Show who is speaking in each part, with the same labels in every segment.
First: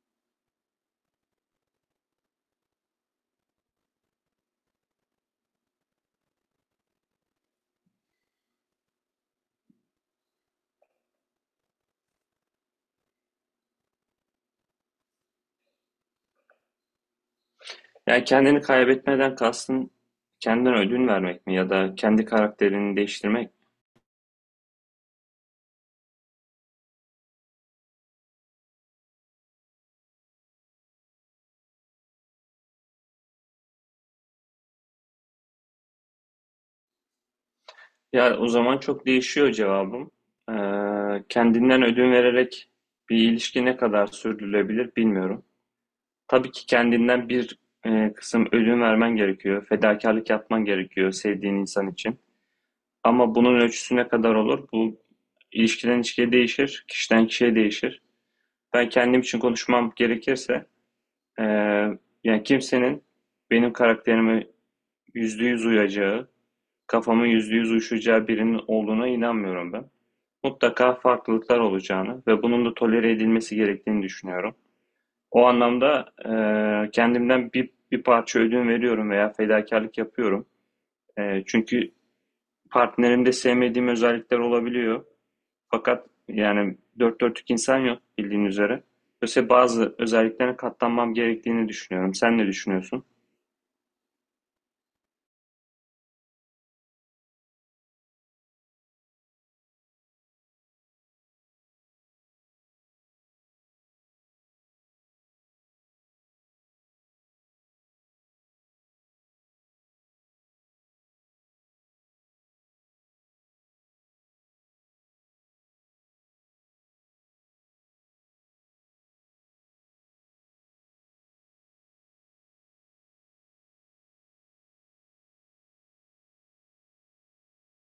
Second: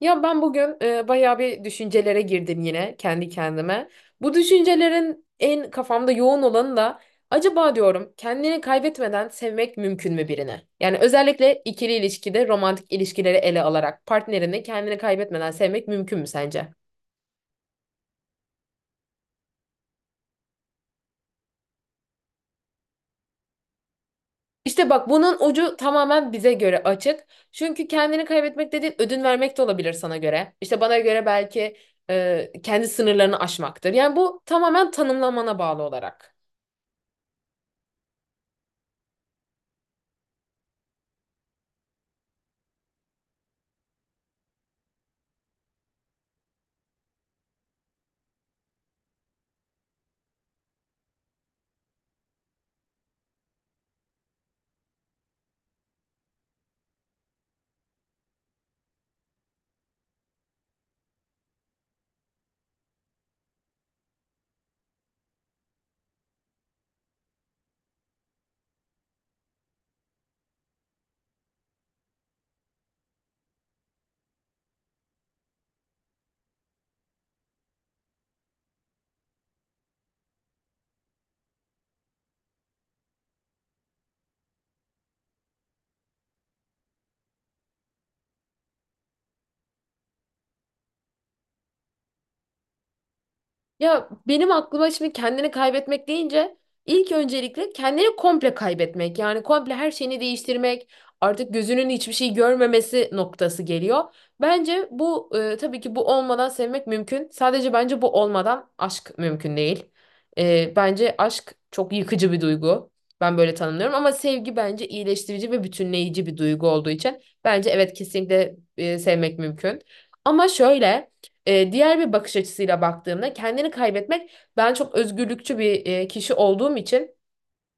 Speaker 1: Ya ben bugün bayağı bir düşüncelere girdim yine kendi kendime. Bu düşüncelerin en kafamda yoğun olanı da acaba diyorum kendini kaybetmeden sevmek mümkün mü birini? Yani özellikle ikili ilişkide romantik ilişkileri ele alarak partnerini kendini kaybetmeden sevmek mümkün mü sence?
Speaker 2: Yani kendini kaybetmeden kastın kendine ödün vermek mi ya da kendi karakterini değiştirmek?
Speaker 1: İşte bak bunun ucu tamamen bize göre açık. Çünkü kendini kaybetmek dediğin ödün vermek de olabilir sana göre. İşte bana göre belki kendi sınırlarını aşmaktır. Yani bu tamamen tanımlamana bağlı olarak.
Speaker 2: Ya o zaman çok değişiyor cevabım. Ee, Kendinden ödün vererek bir ilişki ne kadar sürdürülebilir bilmiyorum. Tabii ki kendinden bir kısım ödün vermen gerekiyor. Fedakarlık yapman gerekiyor sevdiğin insan için. Ama bunun ölçüsü ne kadar olur? Bu ilişkiden ilişkiye değişir, kişiden kişiye değişir. Ben kendim için konuşmam gerekirse Ee, yani kimsenin benim karakterime %100 uyacağı, kafama %100 uyuşacağı birinin olduğuna inanmıyorum ben. Mutlaka farklılıklar olacağını ve bunun da tolere edilmesi gerektiğini düşünüyorum. O anlamda kendimden bir parça ödün veriyorum veya fedakarlık yapıyorum. Çünkü partnerimde sevmediğim özellikler olabiliyor. Fakat yani dört dörtlük insan yok bildiğin üzere. Dolayısıyla bazı özelliklerine katlanmam gerektiğini düşünüyorum. Sen ne düşünüyorsun?
Speaker 1: Ya benim aklıma şimdi kendini kaybetmek deyince ilk öncelikle kendini komple kaybetmek, yani komple her şeyini değiştirmek, artık gözünün hiçbir şey görmemesi noktası geliyor. Bence bu, tabii ki bu olmadan sevmek mümkün. Sadece bence bu olmadan aşk mümkün değil. Bence aşk çok yıkıcı bir duygu. Ben böyle tanımlıyorum ama sevgi bence iyileştirici ve bütünleyici bir duygu olduğu için bence evet, kesinlikle sevmek mümkün. Ama şöyle. Diğer bir bakış açısıyla baktığımda kendini kaybetmek, ben çok özgürlükçü bir kişi olduğum için,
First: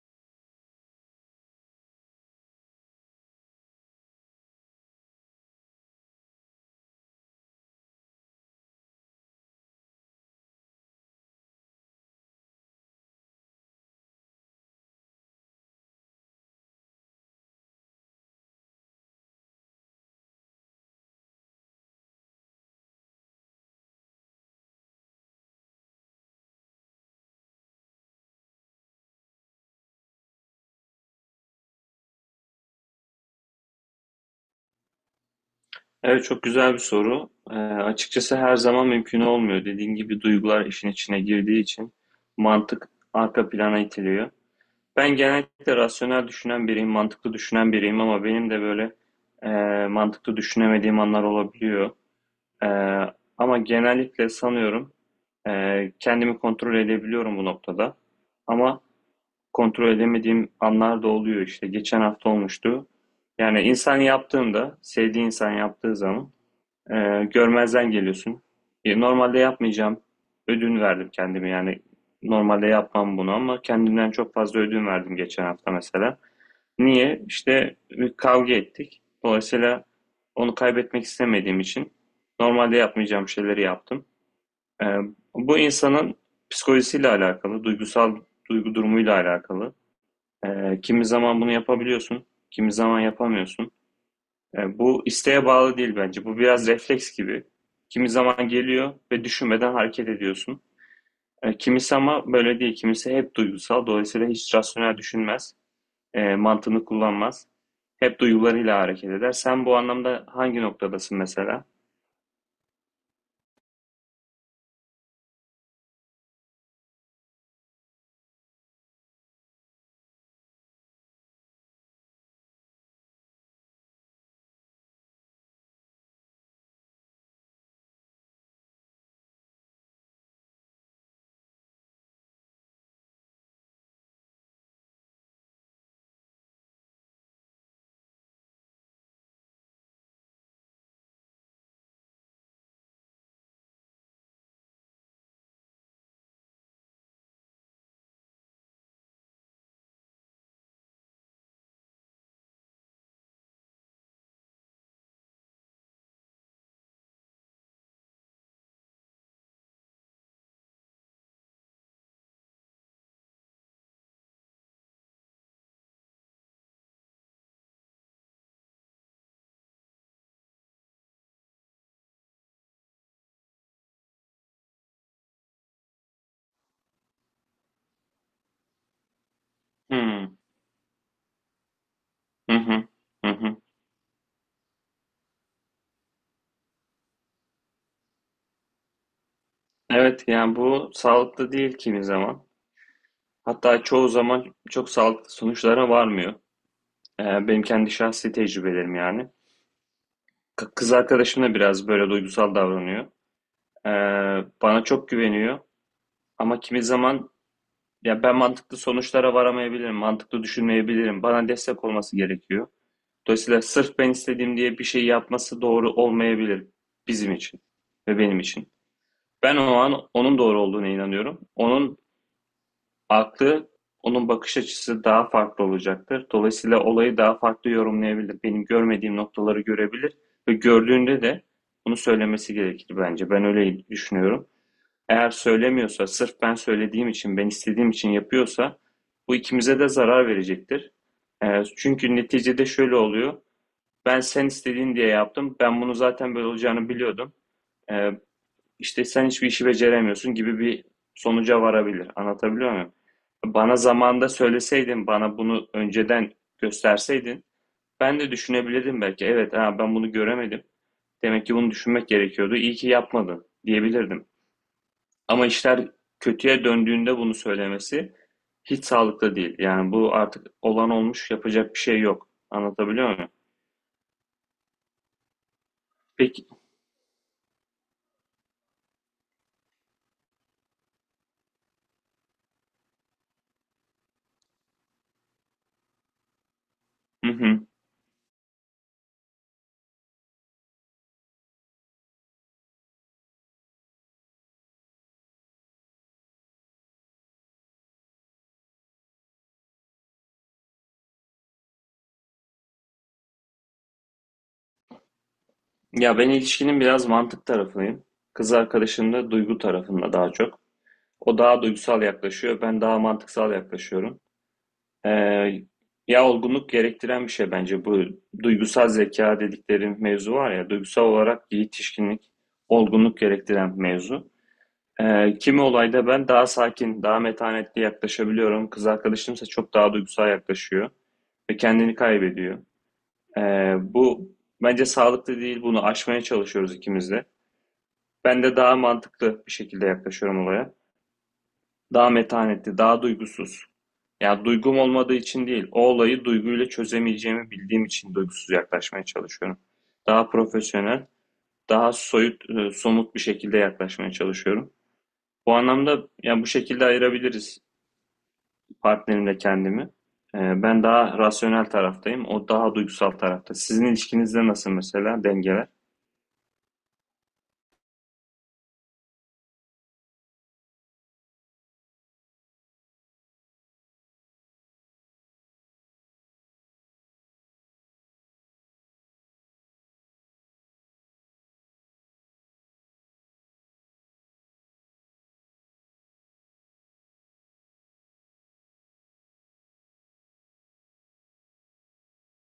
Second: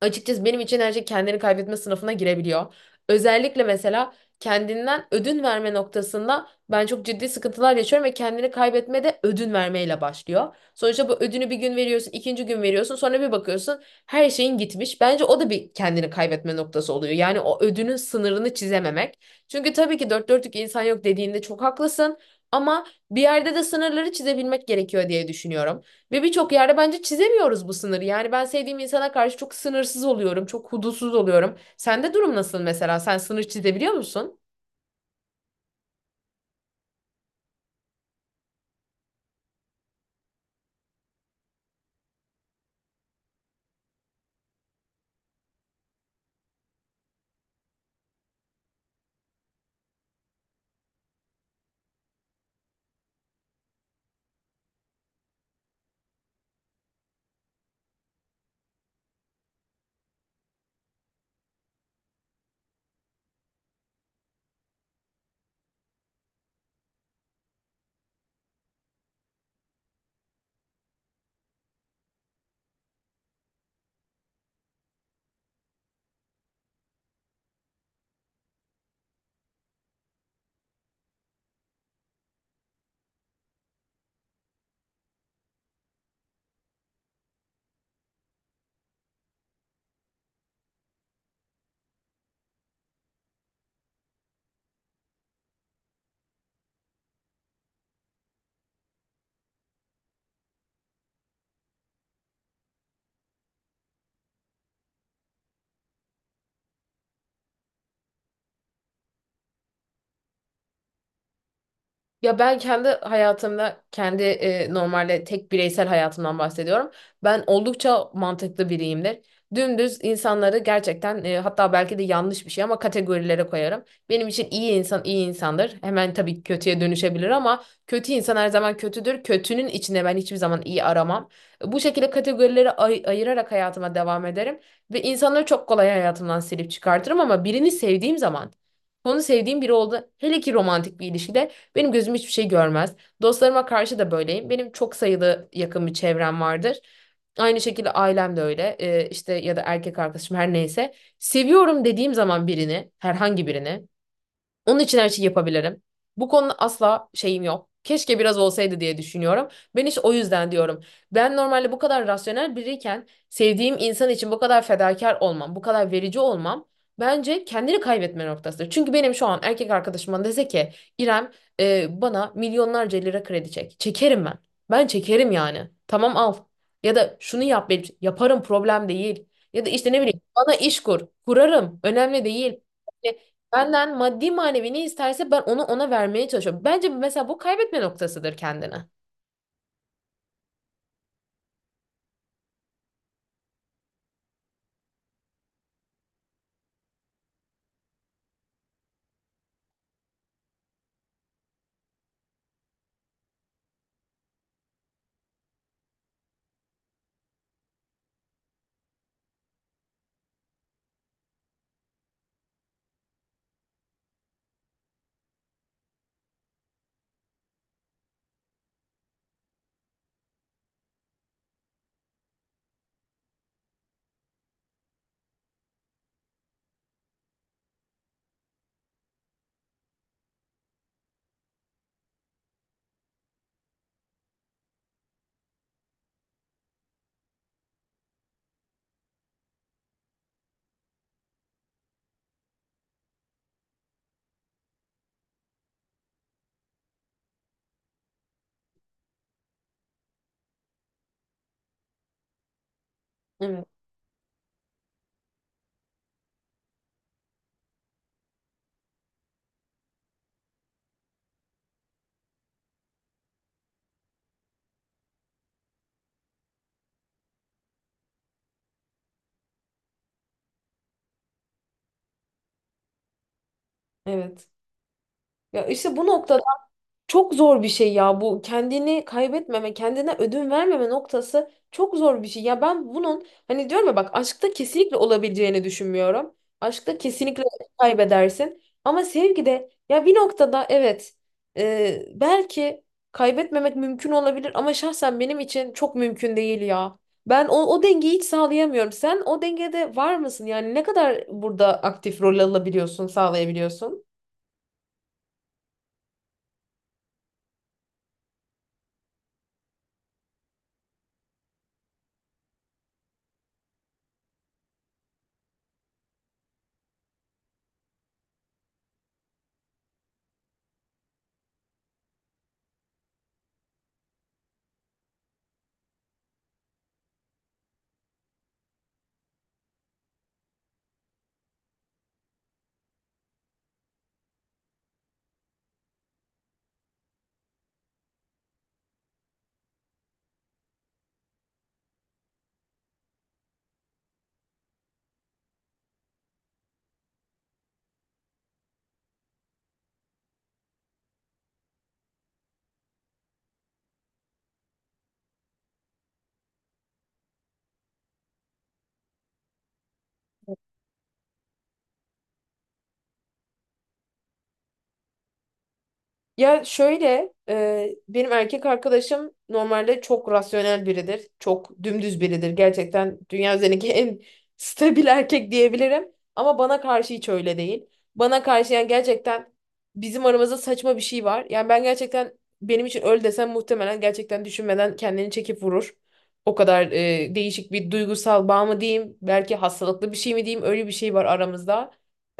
Speaker 1: açıkçası benim için her şey kendini kaybetme sınıfına girebiliyor. Özellikle mesela kendinden ödün verme noktasında ben çok ciddi sıkıntılar yaşıyorum ve kendini kaybetme de ödün vermeyle başlıyor. Sonuçta bu ödünü bir gün veriyorsun, ikinci gün veriyorsun, sonra bir bakıyorsun her şeyin gitmiş. Bence o da bir kendini kaybetme noktası oluyor. Yani o ödünün sınırını çizememek. Çünkü tabii ki dört dörtlük insan yok dediğinde çok haklısın, ama bir yerde de sınırları çizebilmek gerekiyor diye düşünüyorum. Ve birçok yerde bence çizemiyoruz bu sınırı. Yani ben sevdiğim insana karşı çok sınırsız oluyorum, çok hudutsuz oluyorum. Sende durum nasıl mesela? Sen sınır çizebiliyor musun?
Speaker 2: Evet, çok güzel bir soru. Açıkçası her zaman mümkün olmuyor. Dediğim gibi duygular işin içine girdiği için mantık arka plana itiliyor. Ben genellikle rasyonel düşünen biriyim, mantıklı düşünen biriyim ama benim de böyle e, mantıklı düşünemediğim anlar olabiliyor. E, Ama genellikle sanıyorum kendimi kontrol edebiliyorum bu noktada. Ama kontrol edemediğim anlar da oluyor işte. Geçen hafta olmuştu. Yani insan yaptığında, sevdiği insan yaptığı zaman görmezden geliyorsun. Normalde yapmayacağım. Ödün verdim kendime yani. Normalde yapmam bunu ama kendimden çok fazla ödün verdim geçen hafta mesela. Niye? İşte bir kavga ettik. Dolayısıyla onu kaybetmek istemediğim için normalde yapmayacağım şeyleri yaptım. Ee, Bu insanın psikolojisiyle alakalı, duygusal duygu durumuyla alakalı. Kimi zaman bunu yapabiliyorsun, kimi zaman yapamıyorsun. Yani bu isteğe bağlı değil bence. Bu biraz refleks gibi. Kimi zaman geliyor ve düşünmeden hareket ediyorsun. Kimisi ama böyle değil. Kimisi hep duygusal. Dolayısıyla hiç rasyonel düşünmez. Mantığını kullanmaz. Hep duygularıyla hareket eder. Sen bu anlamda hangi noktadasın mesela?
Speaker 1: Ya ben kendi hayatımda, kendi normalde tek bireysel hayatımdan bahsediyorum. Ben oldukça mantıklı biriyimdir. Dümdüz insanları gerçekten, hatta belki de yanlış bir şey ama, kategorilere koyarım. Benim için iyi insan iyi insandır. Hemen tabii kötüye dönüşebilir ama kötü insan her zaman kötüdür. Kötünün içinde ben hiçbir zaman iyi aramam. Bu şekilde kategorilere ayırarak hayatıma devam ederim ve insanları çok kolay hayatımdan silip çıkartırım, ama birini sevdiğim zaman, onu sevdiğim biri oldu. Hele ki romantik bir ilişkide benim gözüm hiçbir şey görmez. Dostlarıma karşı da böyleyim. Benim çok sayılı yakın bir çevrem vardır. Aynı şekilde ailem de öyle. İşte ya da erkek arkadaşım, her neyse. Seviyorum dediğim zaman birini, herhangi birini, onun için her şeyi yapabilirim. Bu konuda asla şeyim yok. Keşke biraz olsaydı diye düşünüyorum. Ben hiç o yüzden diyorum. Ben normalde bu kadar rasyonel biriyken sevdiğim insan için bu kadar fedakar olmam, bu kadar verici olmam bence kendini kaybetme noktasıdır. Çünkü benim şu an erkek arkadaşıma dese ki, İrem, bana milyonlarca lira kredi çek. Çekerim ben. Ben çekerim yani. Tamam, al. Ya da şunu yap benim için. Yaparım, problem değil. Ya da işte ne bileyim,
Speaker 2: Hmm.
Speaker 1: bana iş kur. Kurarım. Önemli
Speaker 2: Hı
Speaker 1: değil.
Speaker 2: hı. Hı hı.
Speaker 1: Benden maddi manevi ne isterse ben onu ona vermeye çalışıyorum. Bence mesela bu kaybetme noktasıdır kendine.
Speaker 2: Evet, yani bu sağlıklı değil kimi zaman. Hatta çoğu zaman çok sağlıklı sonuçlara varmıyor. Benim kendi şahsi tecrübelerim yani. Kız arkadaşım da biraz böyle duygusal davranıyor. Ee, Bana çok güveniyor ama kimi zaman ya ben mantıklı sonuçlara varamayabilirim, mantıklı düşünmeyebilirim. Bana destek olması gerekiyor. Dolayısıyla sırf ben istediğim diye bir şey yapması doğru olmayabilir bizim için ve benim için. Ben o an onun doğru olduğuna inanıyorum. Onun aklı, onun bakış açısı daha farklı olacaktır. Dolayısıyla olayı daha farklı yorumlayabilir. Benim görmediğim noktaları görebilir ve gördüğünde de bunu söylemesi gerekir bence. Ben öyle düşünüyorum. Eğer söylemiyorsa, sırf ben söylediğim için, ben istediğim için yapıyorsa bu ikimize de zarar verecektir. Çünkü neticede şöyle oluyor. Ben sen istediğin diye yaptım. Ben bunu zaten böyle olacağını biliyordum. Ee, işte sen hiçbir işi beceremiyorsun gibi bir sonuca varabilir. Anlatabiliyor muyum?
Speaker 1: Evet,
Speaker 2: Bana zamanında söyleseydin, bana bunu önceden gösterseydin ben de düşünebilirdim belki. Evet, ha, ben bunu göremedim. Demek ki bunu düşünmek gerekiyordu. İyi ki yapmadın diyebilirdim. Ama işler kötüye döndüğünde bunu söylemesi hiç sağlıklı değil. Yani bu artık olan olmuş, yapacak bir şey yok. Anlatabiliyor muyum?
Speaker 1: evet. Ya işte bu nokta,
Speaker 2: Peki,
Speaker 1: çok zor bir şey ya, bu kendini kaybetmeme, kendine ödün vermeme noktası çok zor bir şey. Ya ben bunun hani diyorum ya bak, aşkta kesinlikle olabileceğini düşünmüyorum. Aşkta
Speaker 2: hı
Speaker 1: kesinlikle
Speaker 2: hı.
Speaker 1: kaybedersin. Ama sevgide ya bir noktada evet, belki kaybetmemek mümkün olabilir, ama şahsen benim için çok mümkün değil ya. Ben o dengeyi hiç sağlayamıyorum. Sen o dengede var mısın? Yani ne kadar burada aktif rol alabiliyorsun, sağlayabiliyorsun?
Speaker 2: Ya ben ilişkinin biraz mantık tarafındayım. Kız arkadaşım da duygu tarafında daha çok. O daha duygusal yaklaşıyor, ben daha mantıksal yaklaşıyorum. Ee, Ya olgunluk gerektiren bir şey bence bu duygusal zeka dedikleri mevzu var ya, duygusal olarak yetişkinlik, olgunluk gerektiren mevzu. Kimi olayda ben daha sakin, daha metanetli yaklaşabiliyorum. Kız arkadaşımsa çok daha duygusal yaklaşıyor ve kendini kaybediyor. Bu bence sağlıklı değil. Bunu aşmaya çalışıyoruz ikimiz de. Ben de daha mantıklı bir şekilde yaklaşıyorum olaya. Daha metanetli, daha duygusuz. Ya duygum olmadığı için değil, o olayı duyguyla çözemeyeceğimi bildiğim için duygusuz yaklaşmaya çalışıyorum. Daha profesyonel, daha soyut, somut bir şekilde yaklaşmaya çalışıyorum. Bu anlamda yani bu şekilde ayırabiliriz partnerimle kendimi. Ben daha rasyonel taraftayım. O daha duygusal tarafta. Sizin ilişkinizde nasıl mesela dengeler?
Speaker 1: Ya şöyle, benim erkek arkadaşım normalde çok rasyonel biridir. Çok dümdüz biridir. Gerçekten dünya üzerindeki en stabil erkek diyebilirim. Ama bana karşı hiç öyle değil. Bana karşı, yani gerçekten bizim aramızda saçma bir şey var. Yani ben gerçekten, benim için öl desem muhtemelen gerçekten düşünmeden kendini çekip vurur. O kadar değişik bir duygusal bağ mı diyeyim, belki hastalıklı bir şey mi diyeyim, öyle bir şey var aramızda.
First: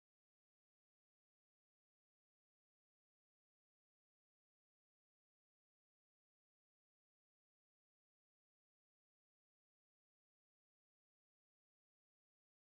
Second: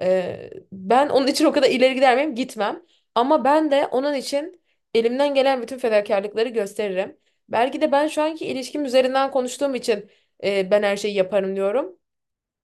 Speaker 1: Ben onun için o kadar ileri gider miyim? Gitmem. Ama ben de onun için elimden gelen bütün fedakarlıkları gösteririm. Belki de ben şu anki ilişkim üzerinden konuştuğum için ben her şeyi yaparım diyorum.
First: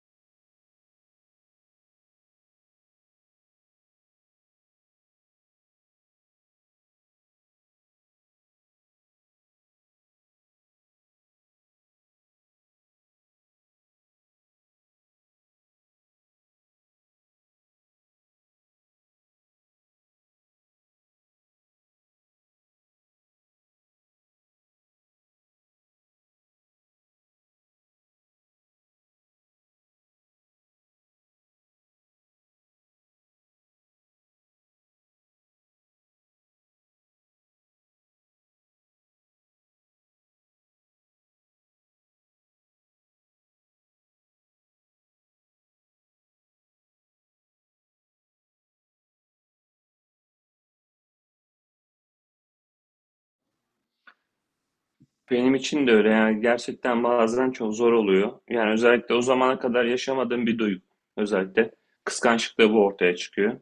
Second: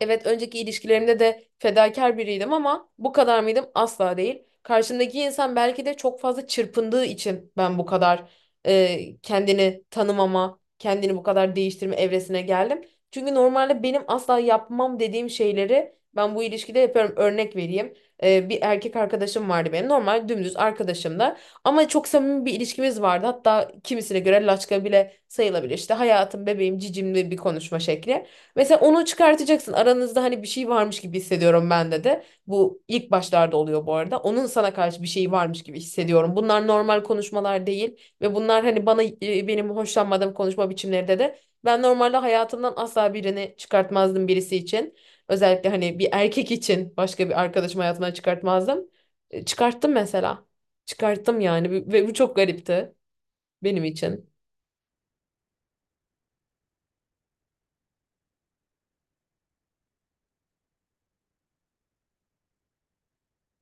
Speaker 1: Evet, önceki ilişkilerimde de fedakar biriydim ama bu kadar mıydım? Asla değil. Karşımdaki insan belki de çok fazla çırpındığı için ben bu kadar kendini tanımama, kendini bu kadar değiştirme evresine geldim. Çünkü normalde benim asla yapmam dediğim şeyleri ben bu ilişkide yapıyorum. Örnek vereyim. Bir erkek arkadaşım vardı benim. Normal dümdüz arkadaşım da. Ama çok samimi bir ilişkimiz vardı. Hatta kimisine göre laçka bile sayılabilir. İşte hayatım, bebeğim, cicimli bir konuşma şekli. Mesela onu çıkartacaksın. Aranızda hani bir şey varmış gibi hissediyorum bende de. Bu ilk başlarda oluyor bu arada. Onun sana karşı bir şey varmış gibi hissediyorum. Bunlar normal konuşmalar değil ve bunlar hani bana, benim hoşlanmadığım konuşma biçimlerinde de ben normalde hayatımdan asla birini çıkartmazdım birisi için. Özellikle hani bir erkek için başka bir arkadaşım hayatımdan çıkartmazdım. Çıkarttım mesela. Çıkarttım yani, ve bu çok garipti. Benim için.
Speaker 2: Benim için de öyle yani gerçekten bazen çok zor oluyor. Yani özellikle o zamana kadar yaşamadığım bir duygu. Özellikle kıskançlıkta bu ortaya çıkıyor.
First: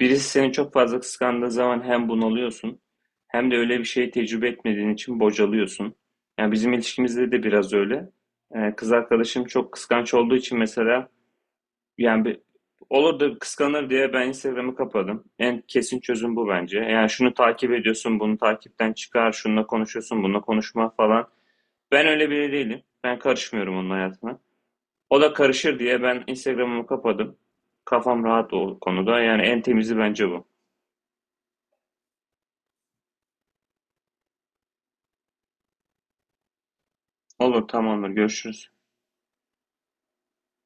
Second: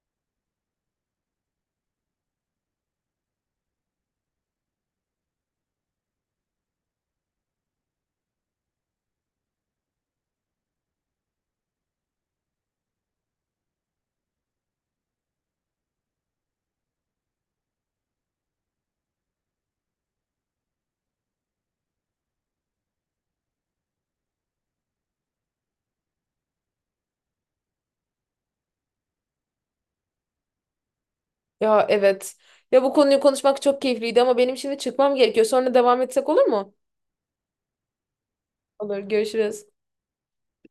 Speaker 2: Birisi seni çok fazla kıskandığı zaman hem bunalıyorsun hem de öyle bir şey tecrübe etmediğin için bocalıyorsun. Yani bizim ilişkimizde de biraz öyle. Kız arkadaşım çok kıskanç olduğu için mesela Yani bir, olur da kıskanır diye ben Instagram'ı kapadım. En kesin çözüm bu bence. Yani şunu takip ediyorsun, bunu takipten çıkar, şununla konuşuyorsun, bununla konuşma falan. Ben öyle biri değilim. Ben karışmıyorum onun hayatına. O da karışır diye ben Instagram'ımı kapadım. Kafam rahat o konuda. Yani en temizi bence bu.
Speaker 1: Ya evet. Ya bu konuyu konuşmak çok keyifliydi ama benim şimdi çıkmam gerekiyor. Sonra devam etsek olur mu?
Speaker 2: Olur, tamamdır. Görüşürüz.
Speaker 1: Olur, görüşürüz.